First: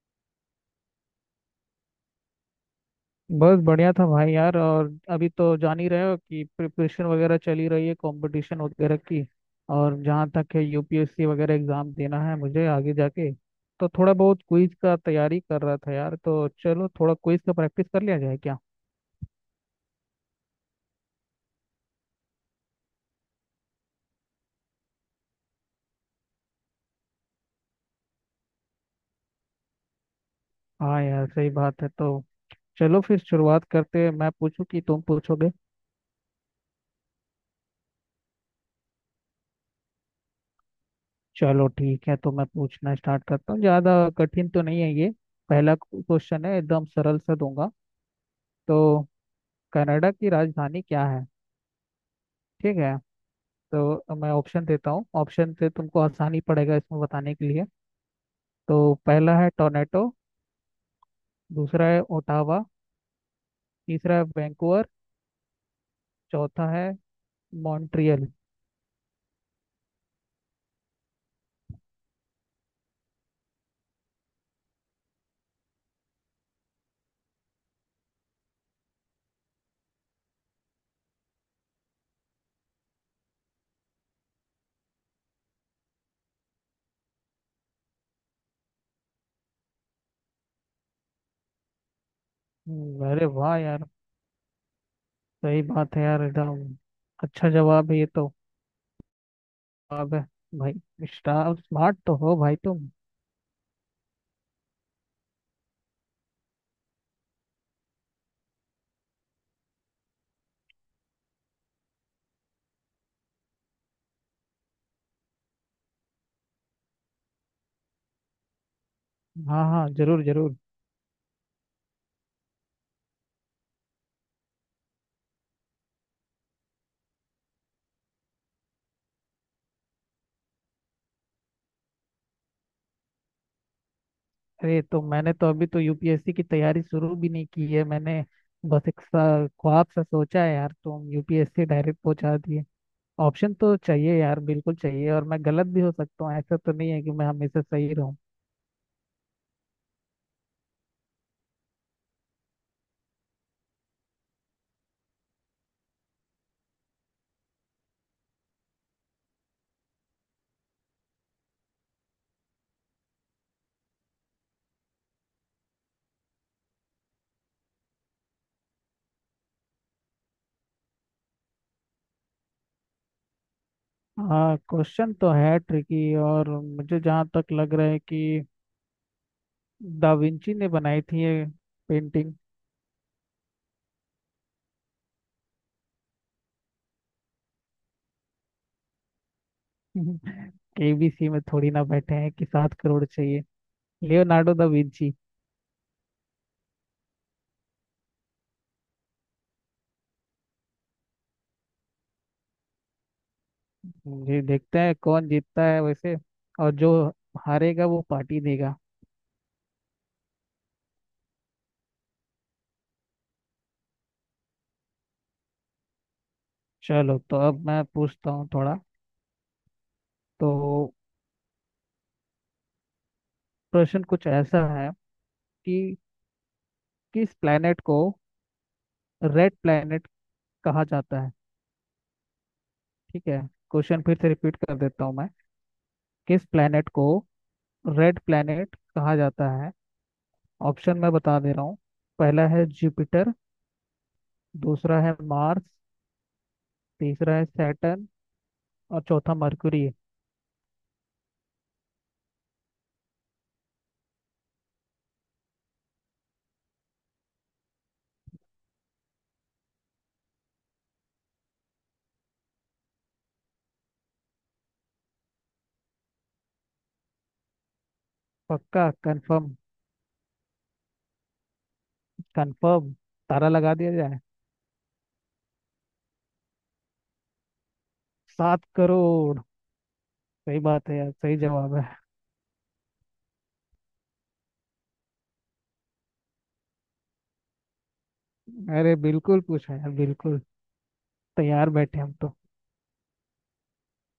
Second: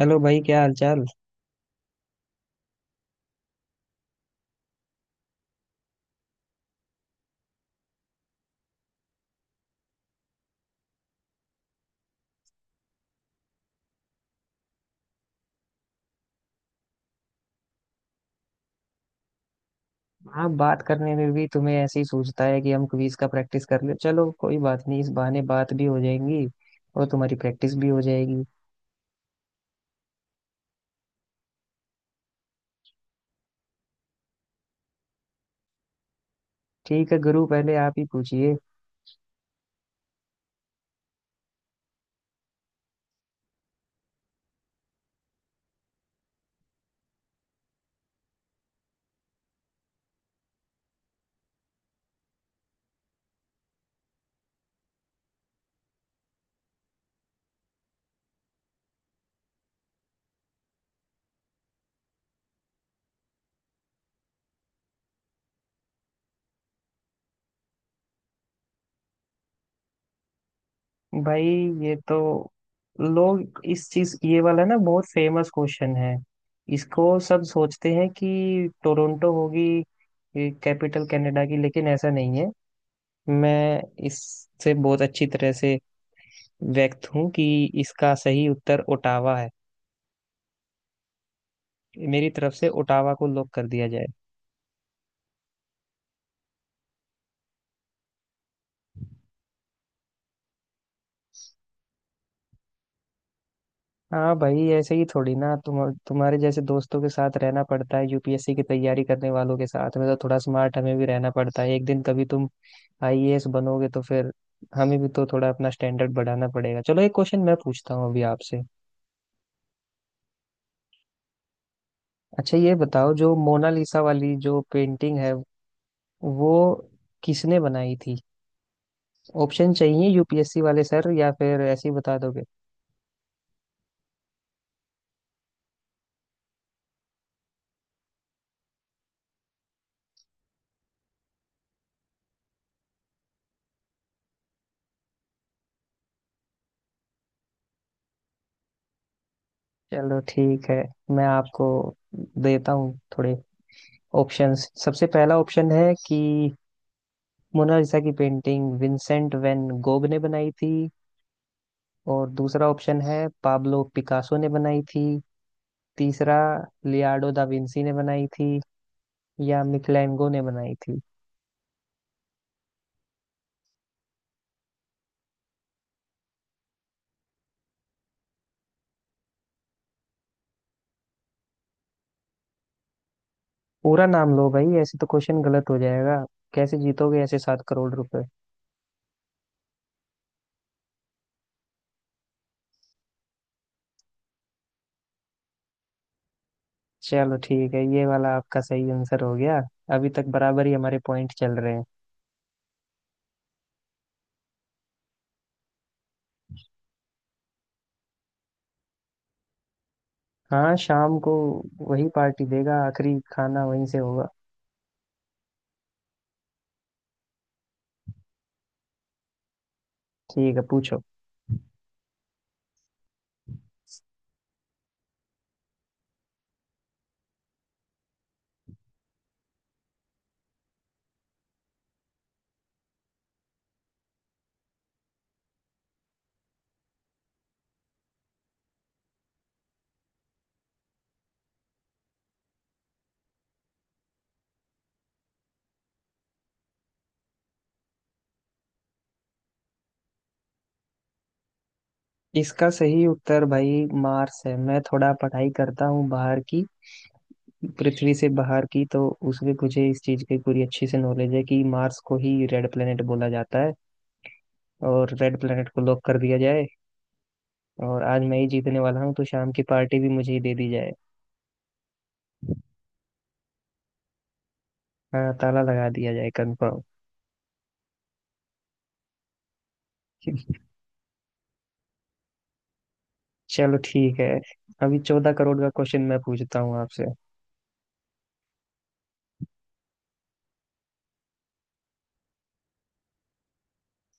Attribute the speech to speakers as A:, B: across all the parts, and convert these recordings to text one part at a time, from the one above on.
A: Hello भाई, क्या हाल चाल।
B: बस बढ़िया था भाई यार। और अभी तो जान ही रहे हो कि प्रिपरेशन वगैरह चली रही है, कंपटीशन वगैरह की। और जहाँ तक है यूपीएससी वगैरह एग्जाम देना है मुझे आगे जाके, तो थोड़ा बहुत क्विज का तैयारी कर रहा था यार। तो चलो थोड़ा क्विज का प्रैक्टिस कर लिया जाए क्या?
A: आप बात करने में भी तुम्हें ऐसे ही सूझता है कि हम क्विज का प्रैक्टिस कर ले। चलो कोई बात नहीं, इस बहाने बात भी हो जाएंगी और तुम्हारी प्रैक्टिस भी हो जाएगी।
B: हाँ यार, सही बात है। तो चलो फिर शुरुआत करते हैं। मैं पूछूं कि तुम पूछोगे?
A: ठीक है गुरु, पहले आप ही पूछिए।
B: चलो ठीक है, तो मैं पूछना स्टार्ट करता हूँ। ज़्यादा कठिन तो नहीं है ये। पहला क्वेश्चन है, एकदम सरल सा दूंगा। तो कनाडा की राजधानी क्या है? ठीक है। तो मैं ऑप्शन देता हूँ, ऑप्शन से तुमको आसानी पड़ेगा इसमें बताने के लिए। तो पहला है टोरंटो, दूसरा है ओटावा, तीसरा है वैंकूवर, चौथा है मॉन्ट्रियल।
A: भाई, ये तो लोग इस चीज, ये वाला ना, बहुत फेमस क्वेश्चन है। इसको सब सोचते हैं कि टोरंटो होगी कैपिटल कनाडा की, लेकिन ऐसा नहीं है। मैं इससे बहुत अच्छी तरह से व्यक्त हूँ कि इसका सही उत्तर ओटावा है। मेरी तरफ से ओटावा को
B: अरे
A: लॉक
B: वाह
A: कर
B: यार!
A: दिया जाए।
B: सही बात है यार, एकदम। अच्छा जवाब है ये तो। जवाब है भाई। स्मार्ट तो हो भाई तुम।
A: हाँ भाई, ऐसे ही थोड़ी ना तुम, तुम्हारे जैसे दोस्तों के साथ रहना पड़ता है, यूपीएससी की तैयारी करने वालों के साथ में, तो थोड़ा स्मार्ट हमें भी रहना पड़ता है। एक दिन कभी तुम आईएएस बनोगे तो फिर हमें भी तो थोड़ा अपना स्टैंडर्ड बढ़ाना पड़ेगा। चलो, एक क्वेश्चन मैं पूछता हूँ अभी आपसे।
B: हाँ हाँ, जरूर जरूर।
A: अच्छा ये बताओ, जो मोनालिसा वाली जो पेंटिंग है वो किसने बनाई थी? ऑप्शन चाहिए यूपीएससी वाले सर, या फिर ऐसे ही बता दोगे?
B: अरे, तो मैंने तो अभी तो यूपीएससी की तैयारी शुरू भी नहीं की है मैंने। बस ख्वाब सा सोचा है यार, तुम यूपीएससी डायरेक्ट पहुंचा दिए। ऑप्शन तो चाहिए यार, बिल्कुल चाहिए। और मैं गलत भी हो सकता हूँ, ऐसा तो नहीं है कि मैं हमेशा सही रहूँ।
A: चलो ठीक है, मैं आपको देता हूँ थोड़े ऑप्शंस। सबसे पहला ऑप्शन है कि मोनालिसा की पेंटिंग विंसेंट वैन गोग ने बनाई थी, और दूसरा ऑप्शन है पाब्लो पिकासो ने बनाई थी, तीसरा लियार्डो दा विंसी ने बनाई थी, या मिकलैंगो ने बनाई थी।
B: हाँ, क्वेश्चन तो है ट्रिकी। और मुझे जहाँ तक लग रहा है कि दा विंची ने बनाई थी ये पेंटिंग।
A: पूरा नाम लो भाई, ऐसे तो क्वेश्चन गलत हो जाएगा। कैसे जीतोगे ऐसे 7 करोड़ रुपए?
B: केबीसी में थोड़ी ना बैठे हैं कि 7 करोड़ चाहिए। Leonardo da Vinci.
A: चलो ठीक है, ये वाला आपका सही आंसर हो गया। अभी तक बराबर ही हमारे पॉइंट चल रहे हैं।
B: जी, देखते हैं कौन जीतता है वैसे। और जो हारेगा वो पार्टी देगा।
A: हाँ शाम को वही पार्टी देगा, आखिरी खाना वहीं से होगा।
B: चलो, तो अब मैं पूछता हूँ थोड़ा। तो
A: ठीक है, पूछो।
B: प्रश्न कुछ ऐसा है कि किस प्लेनेट को रेड प्लेनेट कहा जाता है? ठीक है। क्वेश्चन फिर से रिपीट कर देता हूँ मैं। किस प्लेनेट को रेड प्लेनेट कहा जाता है? ऑप्शन मैं बता दे रहा हूँ। पहला है जुपिटर, दूसरा है मार्स, तीसरा है सैटर्न, और चौथा मरकुरी है।
A: इसका सही उत्तर भाई मार्स है। मैं थोड़ा पढ़ाई करता हूँ बाहर की, पृथ्वी से बाहर की, तो उसमें मुझे इस चीज की पूरी अच्छी से नॉलेज है कि मार्स को ही रेड प्लेनेट बोला जाता है। और रेड प्लेनेट को लॉक कर दिया जाए। और आज मैं ही जीतने
B: पक्का
A: वाला हूँ, तो
B: कंफर्म,
A: शाम की पार्टी भी मुझे ही दे दी जाए।
B: कंफर्म। तारा लगा दिया जाए।
A: हाँ, ताला लगा दिया जाए कंफर्म।
B: 7 करोड़। सही बात है यार, सही जवाब है।
A: चलो ठीक है, अभी 14 करोड़ का क्वेश्चन मैं पूछता हूँ आपसे।
B: अरे बिल्कुल पूछा यार, बिल्कुल। तैयार बैठे हम तो।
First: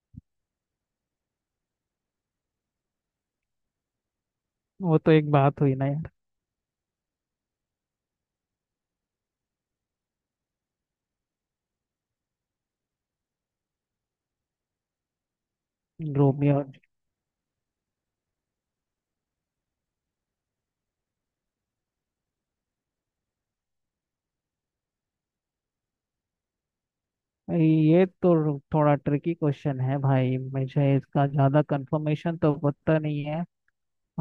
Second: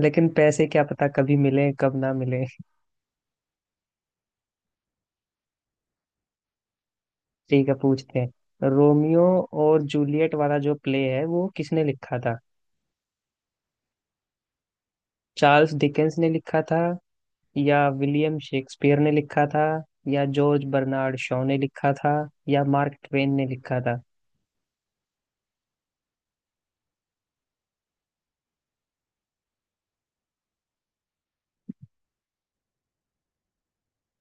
A: लेकिन पैसे क्या पता, कभी मिले कब ना मिले।
B: वो तो एक बात हुई ना यार।
A: ठीक है, पूछते हैं। रोमियो और जूलियट वाला जो प्ले है वो किसने लिखा था? चार्ल्स डिकेंस ने
B: रोमियो
A: लिखा
B: और।
A: था, या विलियम शेक्सपियर ने लिखा था, या जॉर्ज बर्नार्ड शॉ ने लिखा था, या मार्क ट्वेन ने लिखा था?
B: ये तो थोड़ा ट्रिकी क्वेश्चन है भाई, मुझे इसका ज़्यादा कंफर्मेशन तो पता नहीं है।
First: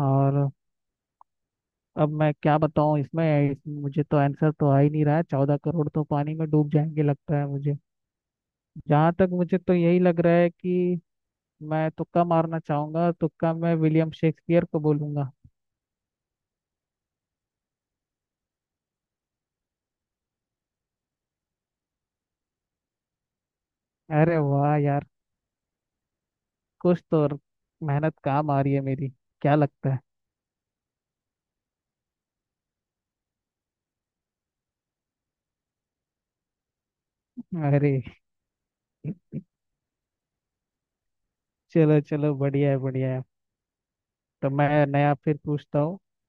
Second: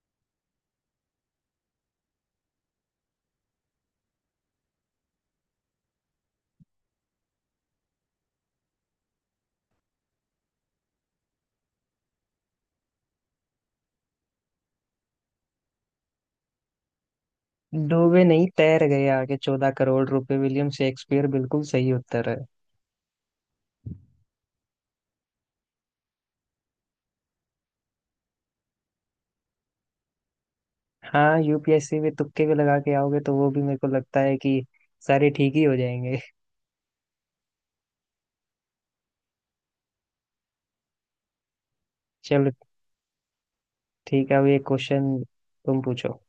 B: और अब मैं क्या बताऊँ इसमें मुझे तो आंसर तो आ ही नहीं रहा है, 14 करोड़ तो पानी में डूब जाएंगे लगता है मुझे। जहाँ तक मुझे तो यही लग रहा है कि मैं तुक्का मारना चाहूंगा, तुक्का मैं विलियम शेक्सपियर को बोलूंगा।
A: डूबे नहीं, तैर गए आगे। 14 करोड़ रुपए, विलियम शेक्सपियर बिल्कुल सही उत्तर है।
B: अरे वाह यार! कुछ तो मेहनत काम आ रही है मेरी। क्या लगता है?
A: हाँ, यूपीएससी में तुक्के भी लगा के आओगे तो वो भी मेरे को लगता है कि सारे ठीक ही हो जाएंगे।
B: अरे, चलो चलो,
A: चलो
B: बढ़िया है बढ़िया है।
A: ठीक है, अब
B: तो
A: एक
B: मैं नया
A: क्वेश्चन।
B: फिर पूछता
A: तुम
B: हूँ।
A: पूछो,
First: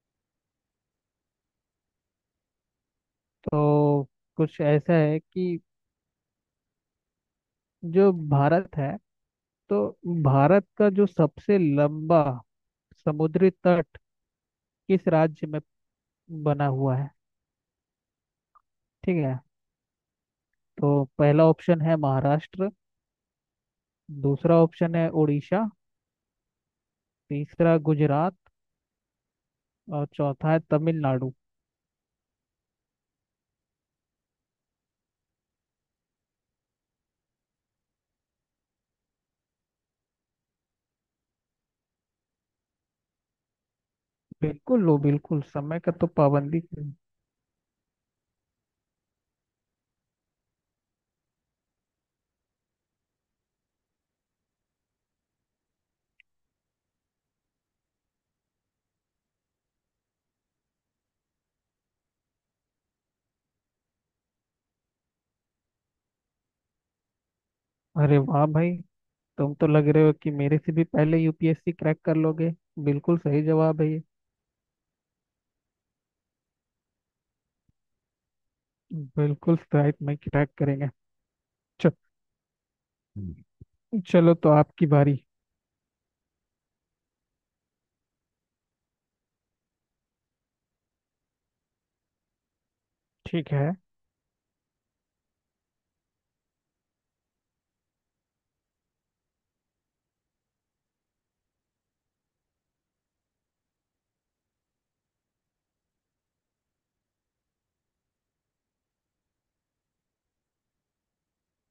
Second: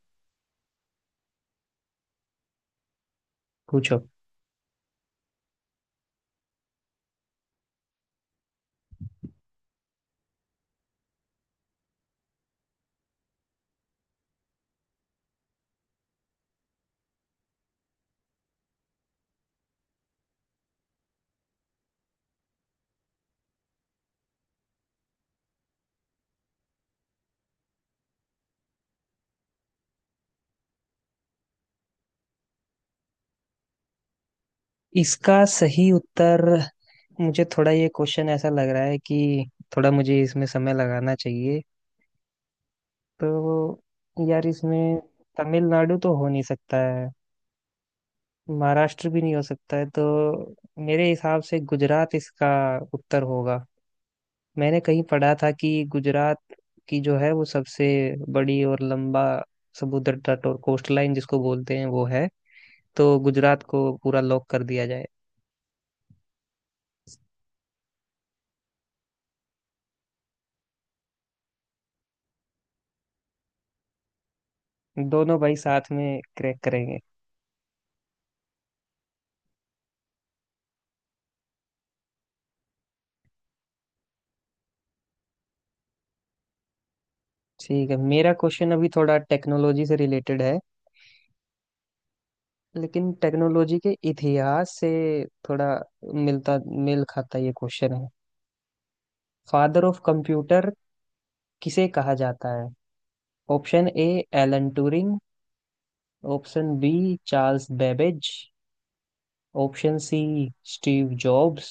A: पूछो।
B: तो कुछ ऐसा है कि जो भारत है, तो भारत का जो सबसे लंबा समुद्री तट किस राज्य में बना हुआ है? ठीक है। तो पहला ऑप्शन है महाराष्ट्र, दूसरा ऑप्शन है उड़ीसा, तीसरा गुजरात, और चौथा है तमिलनाडु।
A: इसका सही उत्तर, मुझे थोड़ा ये क्वेश्चन ऐसा लग रहा है कि थोड़ा मुझे इसमें समय लगाना चाहिए। तो यार,
B: बिल्कुल लो,
A: इसमें
B: बिल्कुल समय का
A: तमिलनाडु
B: तो
A: तो हो नहीं
B: पाबंदी
A: सकता
B: नहीं।
A: है, महाराष्ट्र भी नहीं हो सकता है, तो मेरे हिसाब से गुजरात इसका उत्तर होगा। मैंने कहीं पढ़ा था कि गुजरात की जो है वो सबसे बड़ी और लंबा समुद्र तट और कोस्ट लाइन जिसको बोलते हैं वो है। तो गुजरात को पूरा लॉक कर दिया जाए।
B: अरे वाह भाई! तुम तो लग रहे हो कि मेरे से भी पहले यूपीएससी क्रैक कर लोगे। बिल्कुल सही जवाब है ये।
A: दोनों भाई साथ में क्रैक करेंगे।
B: बिल्कुल, शायद मैं क्रैक करेंगे। चलो। चलो तो आपकी बारी।
A: ठीक है, मेरा क्वेश्चन अभी थोड़ा टेक्नोलॉजी से रिलेटेड है, लेकिन
B: ठीक है।
A: टेक्नोलॉजी के इतिहास से थोड़ा मिलता, मेल खाता ये क्वेश्चन है। फादर ऑफ कंप्यूटर किसे कहा जाता है? Option A, Alan Turing. Option B, Charles Babbage. Option C, Steve Jobs.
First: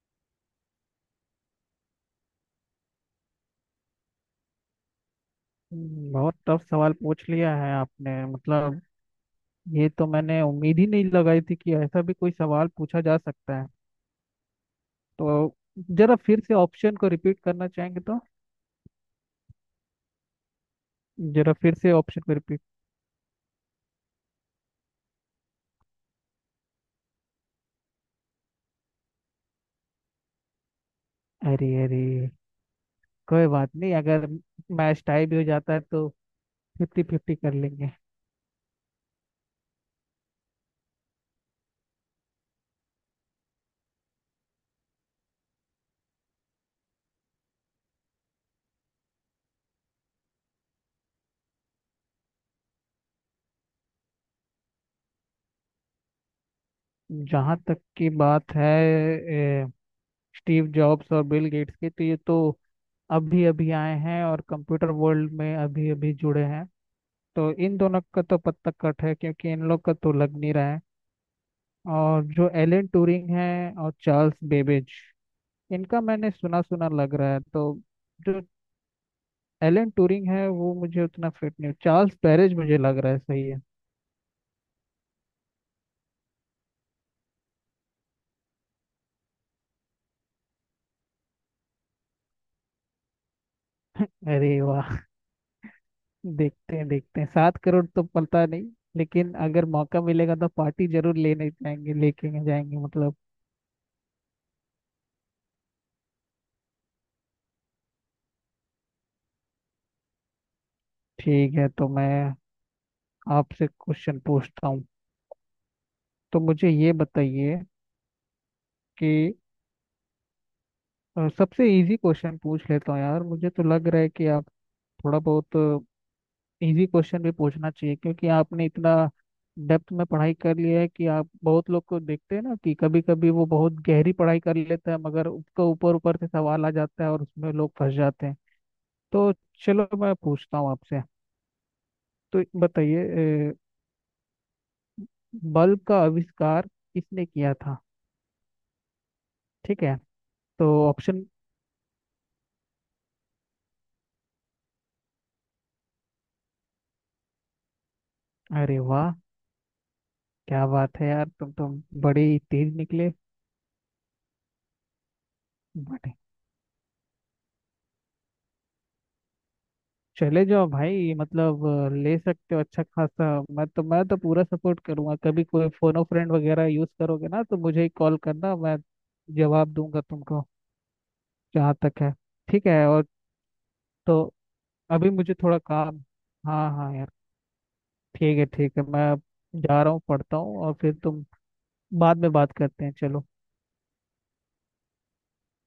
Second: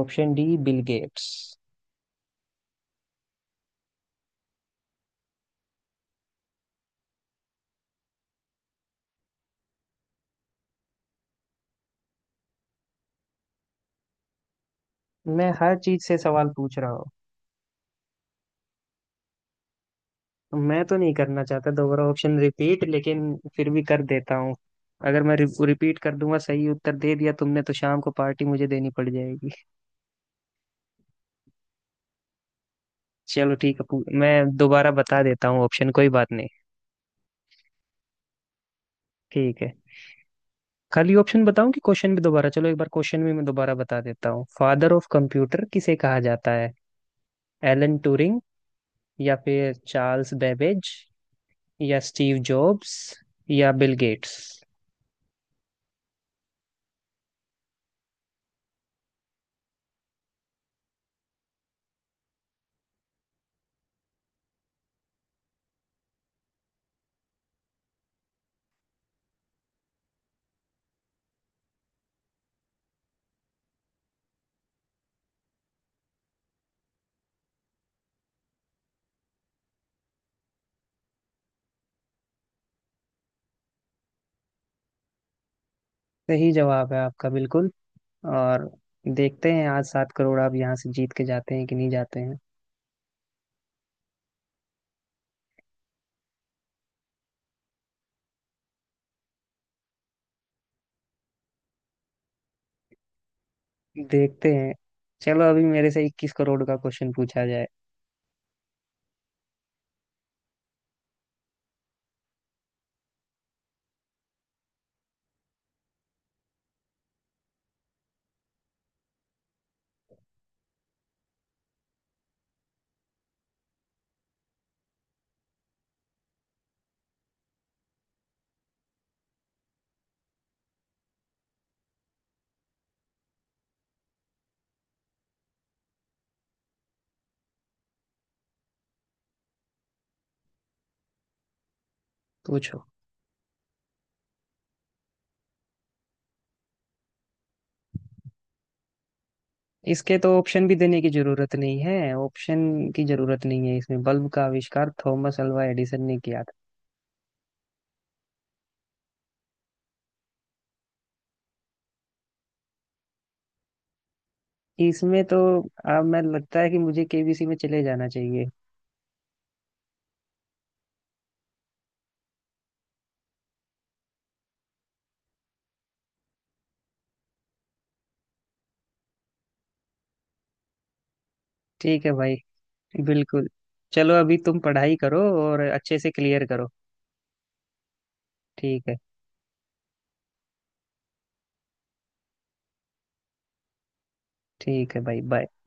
A: Option D, Bill gets.
B: बहुत टफ सवाल पूछ लिया है आपने मतलब। ये तो मैंने उम्मीद ही नहीं लगाई थी कि ऐसा भी कोई सवाल पूछा जा सकता है।
A: मैं
B: तो
A: हर चीज
B: जरा
A: से
B: फिर
A: सवाल
B: से
A: पूछ रहा
B: ऑप्शन को
A: हूँ।
B: रिपीट करना चाहेंगे तो।
A: मैं तो नहीं करना
B: जरा
A: चाहता
B: फिर से
A: दोबारा
B: ऑप्शन को
A: ऑप्शन
B: रिपीट।
A: रिपीट, लेकिन फिर भी कर देता हूँ। अगर मैं रिपीट कर दूंगा, सही उत्तर दे दिया तुमने तो शाम को पार्टी मुझे देनी पड़ जाएगी।
B: अरे अरे, कोई
A: चलो
B: बात
A: ठीक है,
B: नहीं। अगर
A: मैं दोबारा
B: मैच
A: बता
B: टाई भी हो
A: देता हूँ
B: जाता है
A: ऑप्शन। कोई
B: तो
A: बात नहीं।
B: 50-50 कर लेंगे।
A: ठीक है, खाली ऑप्शन बताऊं कि क्वेश्चन भी दोबारा? चलो एक बार क्वेश्चन भी मैं दोबारा बता देता हूँ। फादर ऑफ कंप्यूटर किसे कहा जाता है? एलन ट्यूरिंग, या फिर चार्ल्स बेबेज, या स्टीव जॉब्स, या बिल गेट्स?
B: जहाँ तक की बात है स्टीव जॉब्स और बिल गेट्स की, तो ये तो अभी अभी आए हैं और कंप्यूटर वर्ल्ड में अभी अभी जुड़े हैं। तो इन दोनों का तो पत्ता कट है, क्योंकि इन लोग का तो लग नहीं रहा है। और जो एलन ट्यूरिंग है और चार्ल्स बेबेज, इनका मैंने सुना सुना लग रहा है। तो जो एलन ट्यूरिंग है वो मुझे उतना फिट नहीं, चार्ल्स बैबेज मुझे लग रहा है सही है।
A: सही जवाब है आपका बिल्कुल। और देखते हैं आज 7 करोड़ आप यहाँ से जीत के जाते हैं कि नहीं जाते हैं।
B: अरे वाह! देखते हैं, देखते हैं। 7 करोड़ तो पता नहीं, लेकिन अगर मौका मिलेगा तो पार्टी जरूर लेने जाएंगे, लेके जाएंगे मतलब।
A: देखते हैं। चलो, अभी मेरे से 21 करोड़ का क्वेश्चन पूछा जाए।
B: ठीक है, तो मैं आपसे क्वेश्चन पूछता हूँ। तो मुझे ये बताइए कि सबसे इजी क्वेश्चन पूछ लेता हूँ यार। मुझे तो लग रहा है कि आप थोड़ा बहुत इजी क्वेश्चन भी पूछना चाहिए, क्योंकि आपने इतना डेप्थ में पढ़ाई कर लिया है कि आप। बहुत लोग को देखते हैं ना कि कभी कभी वो बहुत गहरी पढ़ाई कर लेते हैं, मगर उसका ऊपर ऊपर से सवाल आ जाता है और उसमें लोग फंस जाते हैं। तो चलो मैं पूछता हूँ आपसे। तो
A: पूछो।
B: बताइए बल्ब का आविष्कार किसने किया था? ठीक है।
A: इसके तो ऑप्शन
B: तो
A: भी देने की
B: ऑप्शन।
A: जरूरत नहीं है। ऑप्शन की जरूरत नहीं है इसमें। बल्ब का आविष्कार थॉमस अल्वा एडिसन ने किया था।
B: अरे वाह! क्या बात है यार! तुम बड़े ही तेज निकले।
A: इसमें तो, अब
B: बड़े।
A: मैं लगता है कि मुझे केबीसी में चले जाना चाहिए।
B: चले जाओ भाई, मतलब ले सकते हो अच्छा खासा। मैं तो पूरा सपोर्ट करूंगा। कभी कोई फोनो फ्रेंड वगैरह यूज करोगे ना तो मुझे ही कॉल करना, मैं जवाब दूंगा तुमको। जहाँ तक
A: ठीक है
B: है,
A: भाई,
B: ठीक है। और
A: बिल्कुल। चलो
B: तो
A: अभी तुम पढ़ाई
B: अभी
A: करो
B: मुझे थोड़ा
A: और अच्छे
B: काम।
A: से क्लियर करो।
B: हाँ हाँ यार, ठीक है ठीक है।
A: ठीक है,
B: मैं जा रहा हूँ, पढ़ता हूँ, और फिर तुम बाद में बात करते हैं। चलो।
A: ठीक है भाई, बाय।